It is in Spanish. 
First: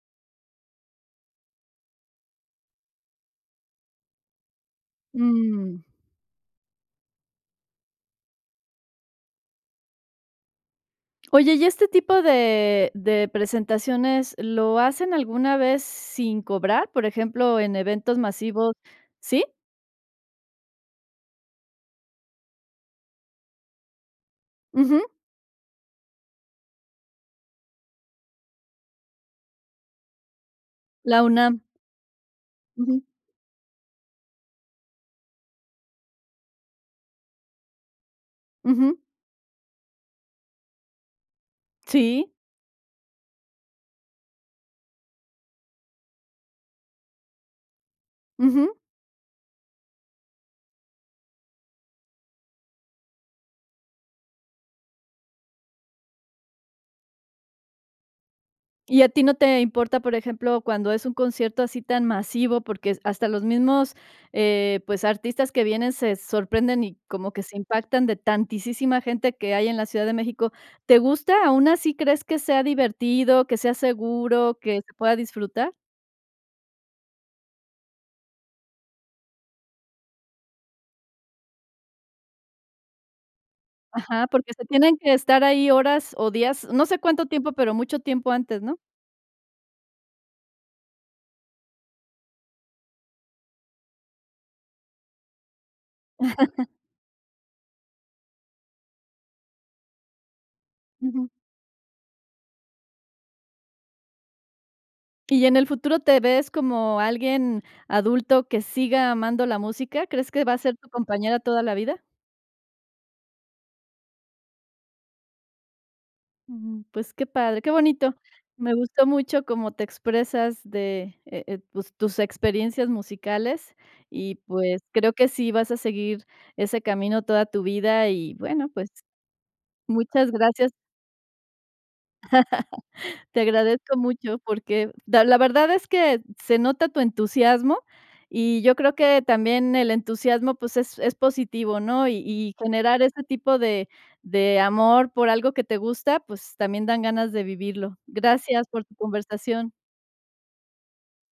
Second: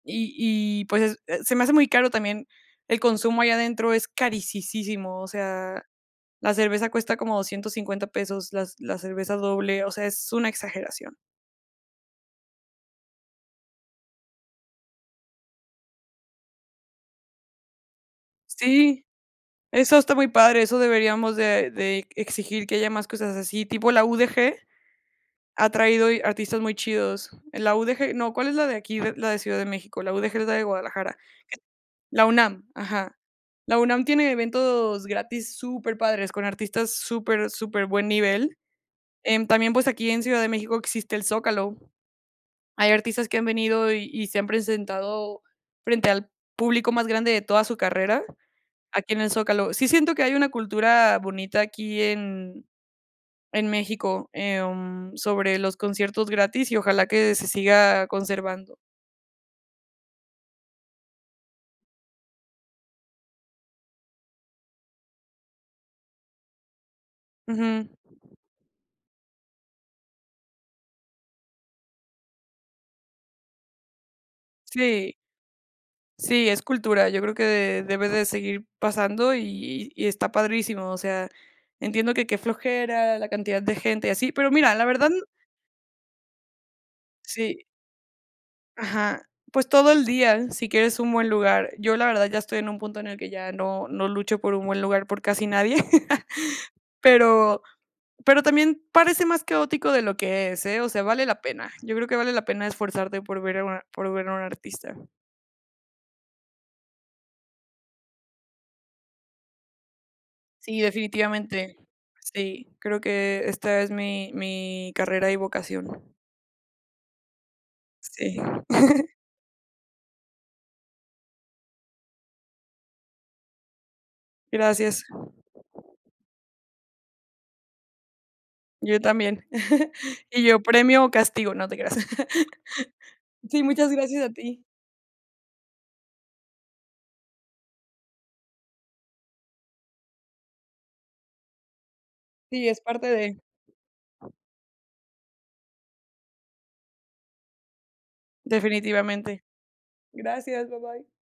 Y y, pues, eh, se me hace muy caro también el consumo ahí adentro, es carisisísimo. O Mm. sea, la cerveza cuesta como $250 pesos, las la cerveza doble, o sea, es una exageración. Oye, ¿y este tipo de de presentaciones lo hacen alguna vez sin cobrar? Por ejemplo, en eventos masivos, Sí, ¿sí? eso está muy padre. Eso deberíamos de de exigir, que haya más cosas así. Tipo la UDG Ujú. ha traído artistas muy chidos. La UDG no, ¿cuál es la de aquí de la de Ciudad de México? La UDG es la de Guadalajara. La UNAM. La UNAM, Ujú. ajá. La UNAM tiene eventos gratis superpadres con artistas super superbuen nivel. Ujú. En también, pues, aquí en Ciudad de México existe el Zócalo. Sí. Hay artistas que han venido, y y se han presentado frente al público más grande de toda su carrera Ujú. aquí en el Zócalo. Sí siento que hay una cultura bonita aquí en en México, em, sobre los conciertos gratis, y ojalá que se siga conservando. ¿Y a ti no te importa, por ejemplo, cuando es un concierto así tan masivo? Porque hasta los mismos, eh, pues, artistas que vienen se sorprenden, y como que se Ujú. impactan de tantisísima gente que hay en la Ciudad de México. ¿Te gusta? Aun así, ¿crees que sea divertido, que sea seguro, que se Sí. pueda disfrutar? Sí, es cultura, yo creo que debe de seguir pasando y y está padrísimo. O sea, entiendo que qué flojera la cantidad de gente y Ajá, así, pero porque se mira, la tienen verdad que estar ahí horas, o, días, no sé cuánto tiempo, Sí. pero mucho tiempo antes, ¿no? Ajá. Pues, todo el día si quieres un buen lugar. Yo, la verdad, ya estoy en un punto en el que ya no no lucho por un buen lugar por casi nadie, pero pero también parece más caótico de lo que es, ¿eh? O sea, vale Ujú. la pena. Yo creo que vale la pena esforzarte por ver a un a por ver a un artista. Y en el futuro, ¿te ves como alguien adulto que siga amando la música?, ¿crees que va a ser Sí, tu compañera toda la definitivamente. vida? Sí, creo que esta es mi mi carrera y vocación. Ujú. Pues, qué padre, ¡qué bonito! Sí. Me gustó mucho cómo te expresas de, eh, pues, tus experiencias musicales. Y, pues, Gracias. creo que sí vas a seguir ese camino toda tu vida, y, bueno, pues Yo también. muchas Y yo gracias premio o castigo, no te creas. te Sí, muchas agradezco gracias a mucho ti. porque da la verdad es que se nota tu entusiasmo, y yo creo que también el entusiasmo, pues, es es positivo, ¿no? Y y Sí, es generar parte este de. tipo de de amor por algo que te gusta, pues, también dan ganas de vivirlo. Gracias por tu Definitivamente. conversación. Gracias, bye, bye.